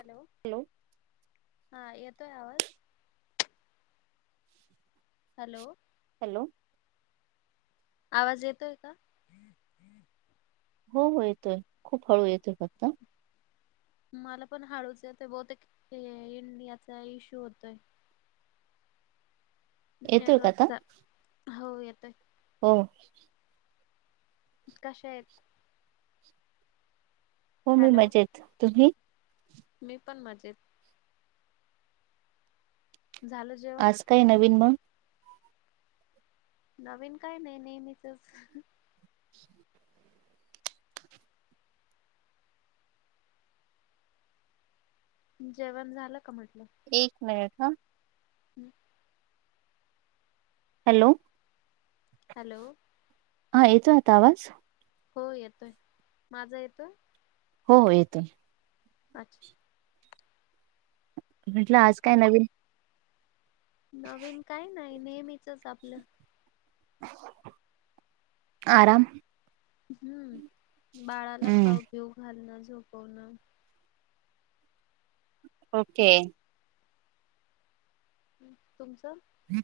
Hello. Hello. हा येतोय आवाज. हॅलो. हॅलो. आवाज येतोय का? हो हो येतोय खूप हळू येतोय फक्त मला पण हाळूच येत बहुते इंडियाचा इश्यू होतोय. येतोय का नेटवर्क आता तर हो येतोय. हो. कशा आहेत. हो मी हॅलो मजेत तुम्ही? मी पण मजेतेत. झालं. जेवण आज काय नवीन मग नवीन काय नाही नेहमीच जेवण झालं का म्हटलं. एक मिनिट ह. ठी हॅलो. हॅलो. हा याचा आता आवाज हो येतोय माझा येतोय. हो येतो. अच्छा. म्हटलं आज काय नवीन नवीन काही नाही. नेहमीचच आपलं. [unintelligible] आराम हम्म बाळाला हम्म खाऊ पिऊ घालणं झोपवणं. ओके. तुमचं? ह.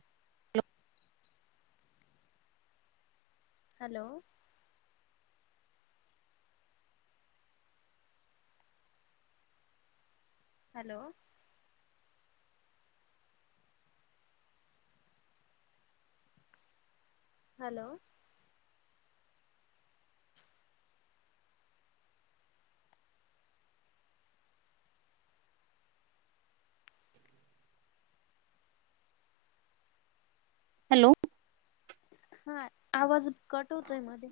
हॅलो. हॅलो. हॅलो. हॅलो. हा आवाज कट होतोय मध्ये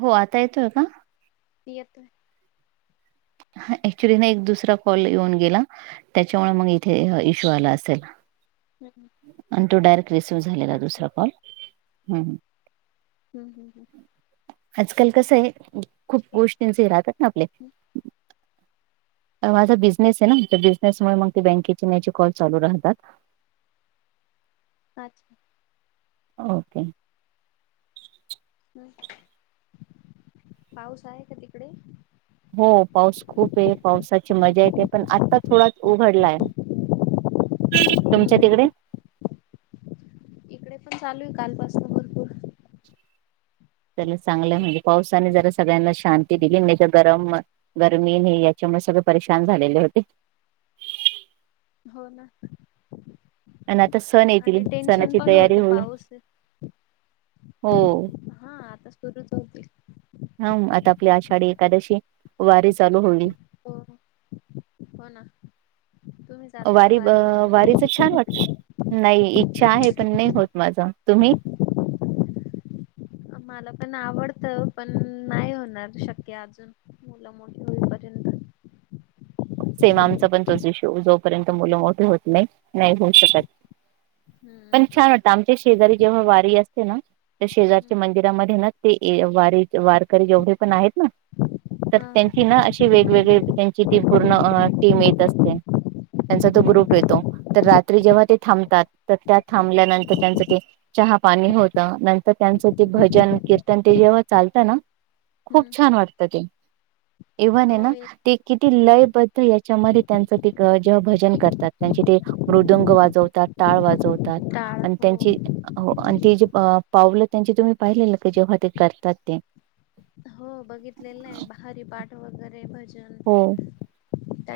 हो आता येतोय का? नियत ह ऍक्च्युली ना एक दुसरा कॉल येऊन गेला. त्याच्यामुळे मग इथे इश्यू आला असेल हम् आणि तो डायरेक्ट रिसिव्ह झालेला दुसरा कॉल ह हम् हम् हं आजकाल कसं आहे खूप ठीक गोष्टीचे राहतात ना आपले हम्म माझा बिझनेस आहे ना त्या बिझनेसमुळे मग ते बँकेची नची कॉल चालू राहतात अच्छा ओके हम पाऊस आहे का तिकडे? हो पाऊस खूप आहे. पावसाची मजा येते. पण आता थोडाच उघडलाय. तुमच्या हम्म हम्म तिकडे? इकडे पण चालू आहे. कालपासून भरपूर च चांगलं म्हणजे पावसाने जरा सगळ्यांना शांती दिली नाही तर गरम गरमी ने याच्यामुळे सगळे परेशान झालेले होते. हो ना आणि आता सण आणि येतील. टेन्शन सणाची पण तयारी होतं होईल. पाऊस हो हा आता सुरूच होतील. हा आता आपली आषाढी एकादशी. वारी चालू होने. हो हो. हो ना, तुम्ही जाता का वारी अ वारीला वारीच छान वाटत. कधी? नाही. इच्छा आहे पण नाही होत माझा. तुम्ही? मला पण आवडत. पण नाही होणार शक्य अजून मुलं मोठी होईपर्यंत. सेम आमचा पण तोच विषय जोपर्यंत मुलं मोठे होत नाही. नाही होऊ शकत पण हम्म छान वाटतं. आमच्या शेजारी जेव्हा वारी असते ना, त्या शेजारीच्या हम्म मंदिरामध्ये ना ते वारी वारकरी जेवढे पण आहेत ना तर हा त्यां ची ती ना अशी वेगवेगळी त्यांची ती पूर्ण टीम येत असते. त्यांचा तो ग्रुप येतो. तर रात्री जेव्हा ते थांबतात. तर त्या हम्म थांबल्यानंतर त्यांच ते चहा-पाणी होत. नंतर त्यांचं ते भजन कीर्तन ते जेव्हा चालतं ना. खूप हम्म छान वाटत. ते इव्हन आहे हो ना एक ते किती लय पण याच्यामध्ये त्यांच ते जेव्हा भजन करतात त्यांचे ते मृदंग वाजवतात. टाळ वाजवतात टाळ आणि हो त्यांची हो आणि ते जे पावलं त्यांचे तुम्ही पाहिलेलं का जेव्हा ते करतात ते. हो, बघितलेलं आहे. हरीपाठ वगैरे भजन हो.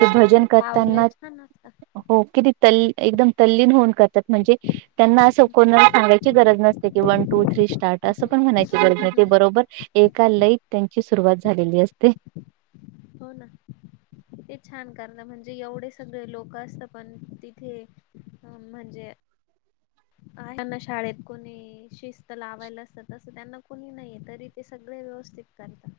ते भजन पावले करताना छान असता. हो किती त एकदम तल्लीन होऊन करतात. म्हणजे, त्यांना असं कोणा सांगायची गरज नसते की वन टू थ्री स्टार्ट असं पण म्हणायची गरज नाही ते बरोबर एका लयत त्यांची सुरुवात झालेली असते. हो ना, ते छान करण. म्हणजे एवढे सगळे लोक असत पण तिथे हम म्हणजे, त्यांना शाळेत कोणी शिस्त लावायला असतात. तसं त्यांना कोणी नाहीये तरी ते सगळे व्यवस्थित करतात.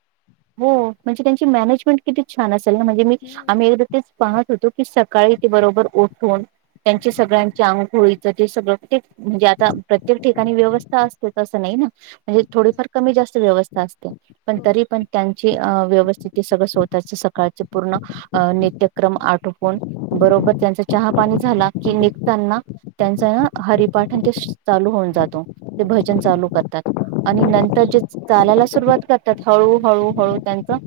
हो, म्हणजे त्यांची मॅनेजमेंट किती छान असेल. ना म्हणजे मी हम्म आम्ही एक तेच पाहत होतो. की सकाळी ते बरोबर उठून त्यांचे सगळ्यांच्या अंगोळीच जे सगळं म्हणजे आता प्रत्येक ठिकाणी व्यवस्था असते तस नाही ना. म्हणजे हम्म थोडीफार कमी जास्त व्यवस्था असत्या. पण हो तरी पण त्यांची व्यवस्थित सगळं स्वतःच सकाळचे पूर्ण अ नित्यक्रम आटोपून. बरोबर त्यांच चहा-पाणी झाला की निघताना त्यांच ना हरिपाठण ते चालू होऊन जातो. ते भजन चालू करतात. आणि नंतर जे चालायला सुरुवात करतात हळू हळू हळू त्यांचा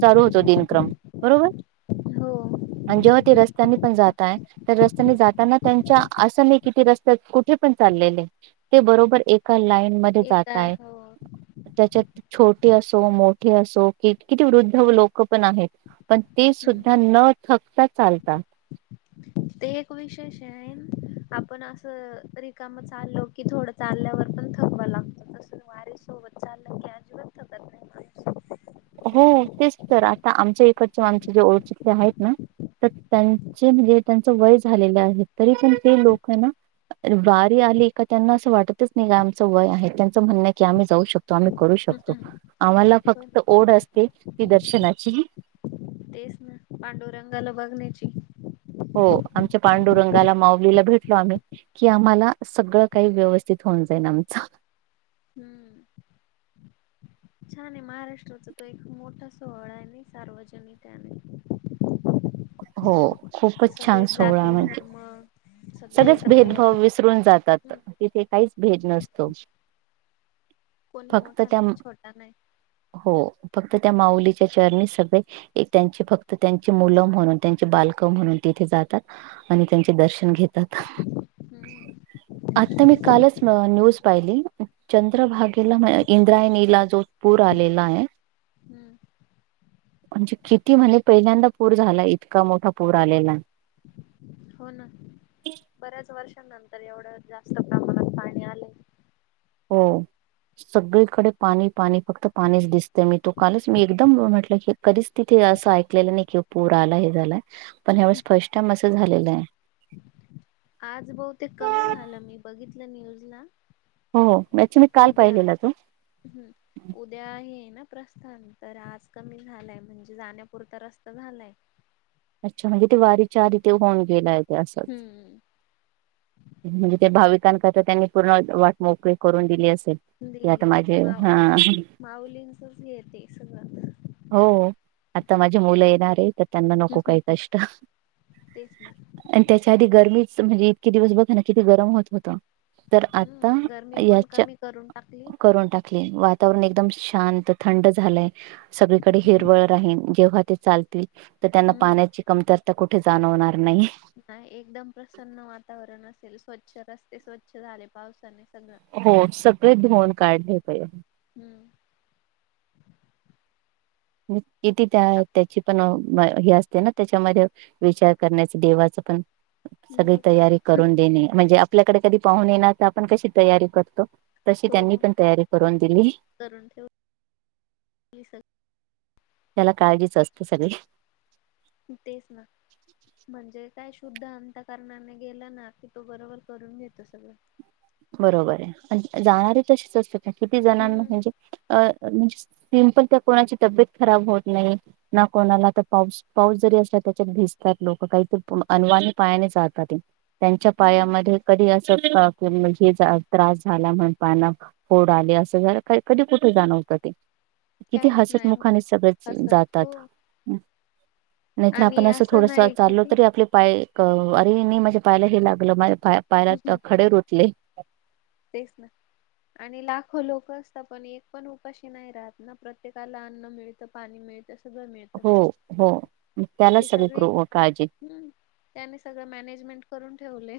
चालू होतो दिनक्रम बरोबर, हो. आणि जेव्हा ते रस्त्यानी पण जात्यात. तर रस्त्याने जाताना. त्यांच्या असं नाही कि ते रस्त्यात कुठे पण चाललेले आहे. ते बरोबर एका लाईन मध्ये एका जातय. हो त्याच्यात छोटे असो मो असो कि किती वृद्ध लोक पण आहेत पण ते हम्म सुद्धा न थक चालत ते एक विशेष आहे आपण असं रिकाम चालो की थोडं चालल्यावर पण थकवा लागत तस वारी सोबत चाल की अजिबात थकत नाही माणूस हो तेच तर आता आमच्या इकडचे आमचे जे ओळखतले आहेत ना तर त्यांचे म्हणजे त्यांच वय झालेलं आहे तरी पण ते लोक ना वारी आली का त्यांना असं वाटतच नाही का आमचं वय आहे त्यांचं म्हणणं आहे की आम्ही जाऊ शकतो तो आम्ही करू शकतो आम्हाला हो फक्त ना ओढ असते ती दर्शनाची तेच ना पांडुरंगाला बघण्याची हो आमच्या पांडुरंगाला माऊलीला भेटलो आम्ही कि आम्हाला सगळं काही व्यवस्थित होऊन जाईल आमच हम्म छान आहे महाराष्ट्राचा तो एक मोठा सोहळा आहे नाही सार्वजनिक आहेने हो खूपच छान सोहळा म्हणजे मग सगळेच भेदभाव विसरून जातात तिथे काहीच भेद नसतो कोणी फक्त मोठा त्या नाही छोटा नाही हो फक्त त्या माउलीच्या चरणी सगळे एक त्यांची फक्त त्यांची मुलं म्हणून त्यांचे बालकं म्हणून तिथे जातात आणि त्यांचे दर्शन घेत हम्म आता मी कालच न्यूज पाहिली हम्म चंद्रभागेला म्ह इंद्रायणीला जो पूर आलेला आहे हम्म म्हणजे किती म्हले पहिल्यांदा पूर झाला इतका मोठा पूर आलेला हो ना बऱ्याच वर्षांनंतर तर एवढं जास्त प्रमाणात पाणी आले हो सगळीकडे पाणी पाणी फक्त पाणीच दिसत मी तो कालच मी एकदम म्हटलं की कधीच तिथे असं ऐकलेलं नाही कि पुरा आला हे झालाय पण ह्यावेेळेस फर्स्ट टाइम असं झालेलं आहे आज बऊु ते कमी झालं मी बघितलं न्यूजला हो या मी काल उद्या पाहिलेला तू हम्म उद्या आहे ना प्रस्थान तर आज कमी झालंय म्हणजे जाण्यापुरता रस्ता झालाय अच्छा म्हणजे ते वारी चारी तेे होन गेलाय असं हम्म म्हणजे ते भाविकांकर तर त्यांनी पूर्ण वाट मोकळी करून दिली असेल की आता दिली माझे माऊ हा माऊलींचच घेते सुरवात हो आता माझी मुलं येणार आहे तर त्यांना नको काही कष्ट तेच ना आणि त्याच्या आधी गरमीच म्हणजे इतके दिवस बघा ना कि गरम होत होत तर आता हम्म गरमी पण याच्या कमी करून टाकली करून टाक वातावरण एकदम शांत थंड झालंय सगळीकडे हिरवळ राहीन जेव्हा ते चालतील तर त्यांना हम्म पाण्याची कमतरता कुठे जाणवणार नाही नाही एकदम प्रसन्न वातावरण असेल स्वच्छ रस्ते स्वच्छ झाले पावसाने सगळं हो सगळे धोन काढले प हम्म किथ त्या आप त्याची पण हे अस ते ना त्याच्यामध्ये विचार करण्याच देवाचं पण सगळी मग तयारी करून देणे म्हणजे आपल्याकडे कधी पाहून येणार तर आपण कशी तयारी करतो तशी हो त्यांनी पण तयारी करून दिली करून ठेव त्याला काळजीच असतं सगळे तेच ना म्हणजे काय शुद्ध अंतकारणाने गेला ना की तो बरोबर करून घेतो सगळं बरोबर आहे जाणारी तशीच असते का किती जणांना हम्म म्हणजे अ म्हणजे सम पण त्या कोणाची तब्येत खराब होत नाही ना कोणाला तर पाऊस पाऊस जरी असला त्याच्यात भिजतात लोक काहीत अन्वाने पायाने जचालतात ते त्यांच्या हम्म पायामध्ये कधी असत का क त्रास झाला म्हण पाना फोड आले असं झा कधी कुठे जाण होतं ते किती काहीच हसत नाही होत मुखाने सगळ हसत जातात हो नाहीतर आणि आपण असं थोडस नाही कि चालो ती तरी आपले पाय अरे नाही माझ्या पायला हे लागलंझ पा पायरत खडे रोतले तेच ना आणि लाखो लोक असतात पण एक पण उपाशी नाही राहत ना प्रत्येकाला अन्न मिळतं पाणी मिळतं स मि हो हो त्यालाच सगळी ग्र काळजी हम्म त्याने सगळं मॅनेजमेंट करून ठेवले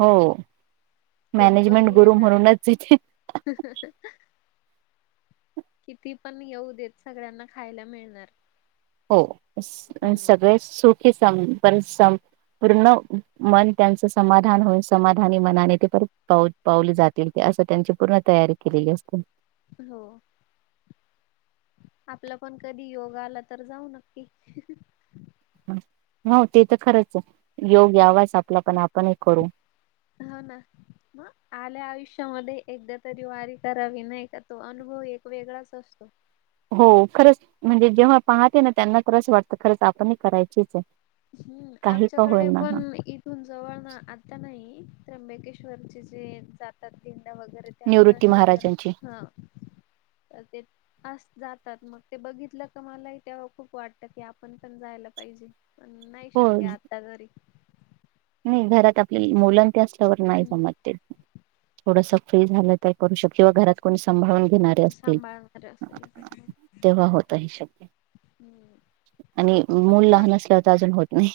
हो मॅनेजमेंट गुरु म्हणूनच तिथे ह किती पण येऊ देत सगळ्यांना खायला मिळणार हो हम्म सगळे सुखे सम बरेच सम पूर्ण मन त्यांचं समाधान होईन समाधानी मनाने ते परत पा पावली जातील की असं त्यांची पूर्ण तयारी केलेली असते हो आपलं पण कधी योग आला तर जाऊ नक्की हो ते तर खरंच आहे योग यावास आपला पण आपणही करू होा ना म आल्या आयुष्यामध्ये एकदा तरी वारी करावी नाही का तो अनुभव एक वेगळाच असतो हो खरंच म्हणजे जेव्हा पाहते ना त्यांना खरच वाटतं खरंच आपणही करायचीच आहे हम्म काही का आमच्याकडे होईना पण हा इ तु जवळ ना आता नाही त्र्यंबकेश्वरचे जे जातात पंडा वगैरे ते निवृत्ती आमचर महाराजांची हा तर ते अस जातात मग ते बघितलं का मलाही तेव्हा खूप वाटतं की आपण पण जायला पाहिजे पण नाही हो शक्य आता घरी नाही घरात आपल्या मुलंं ते असल्यावर नाही हम्म जमत थोडस फ्री झालं का करू शकत किंवा घरात कोणी सांभाळून घेणार सांभाळणार असेल तर मग तेव्हा होतही शक्य हम्म आणि मूल लहान असल्यावर तर अजून होत नाही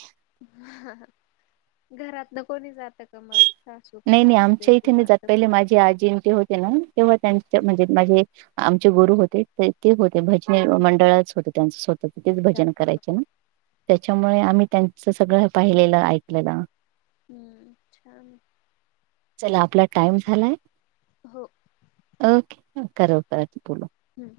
घरात न कोणी जात का मग सासू नाही नाही सासरे आमच्या किंवा इथे जात असं पहिले कोणी? माझी आजी ते होते ना तेव्हा हम्म त्यांच्या म्हणजे म्हणजे आमचे गुरु होते ते होते भजनी मंडळच होते त्यांच स्त तिेच अच्छा भजन हा हा. करायचे ना हम्म त्याच्यामुळे आम्ही त्यांचं सगळं पाहिलेलं ऐकलेलं अछ्या चला आपला टाइम झालाय हो ओके कव कर बोल हम्म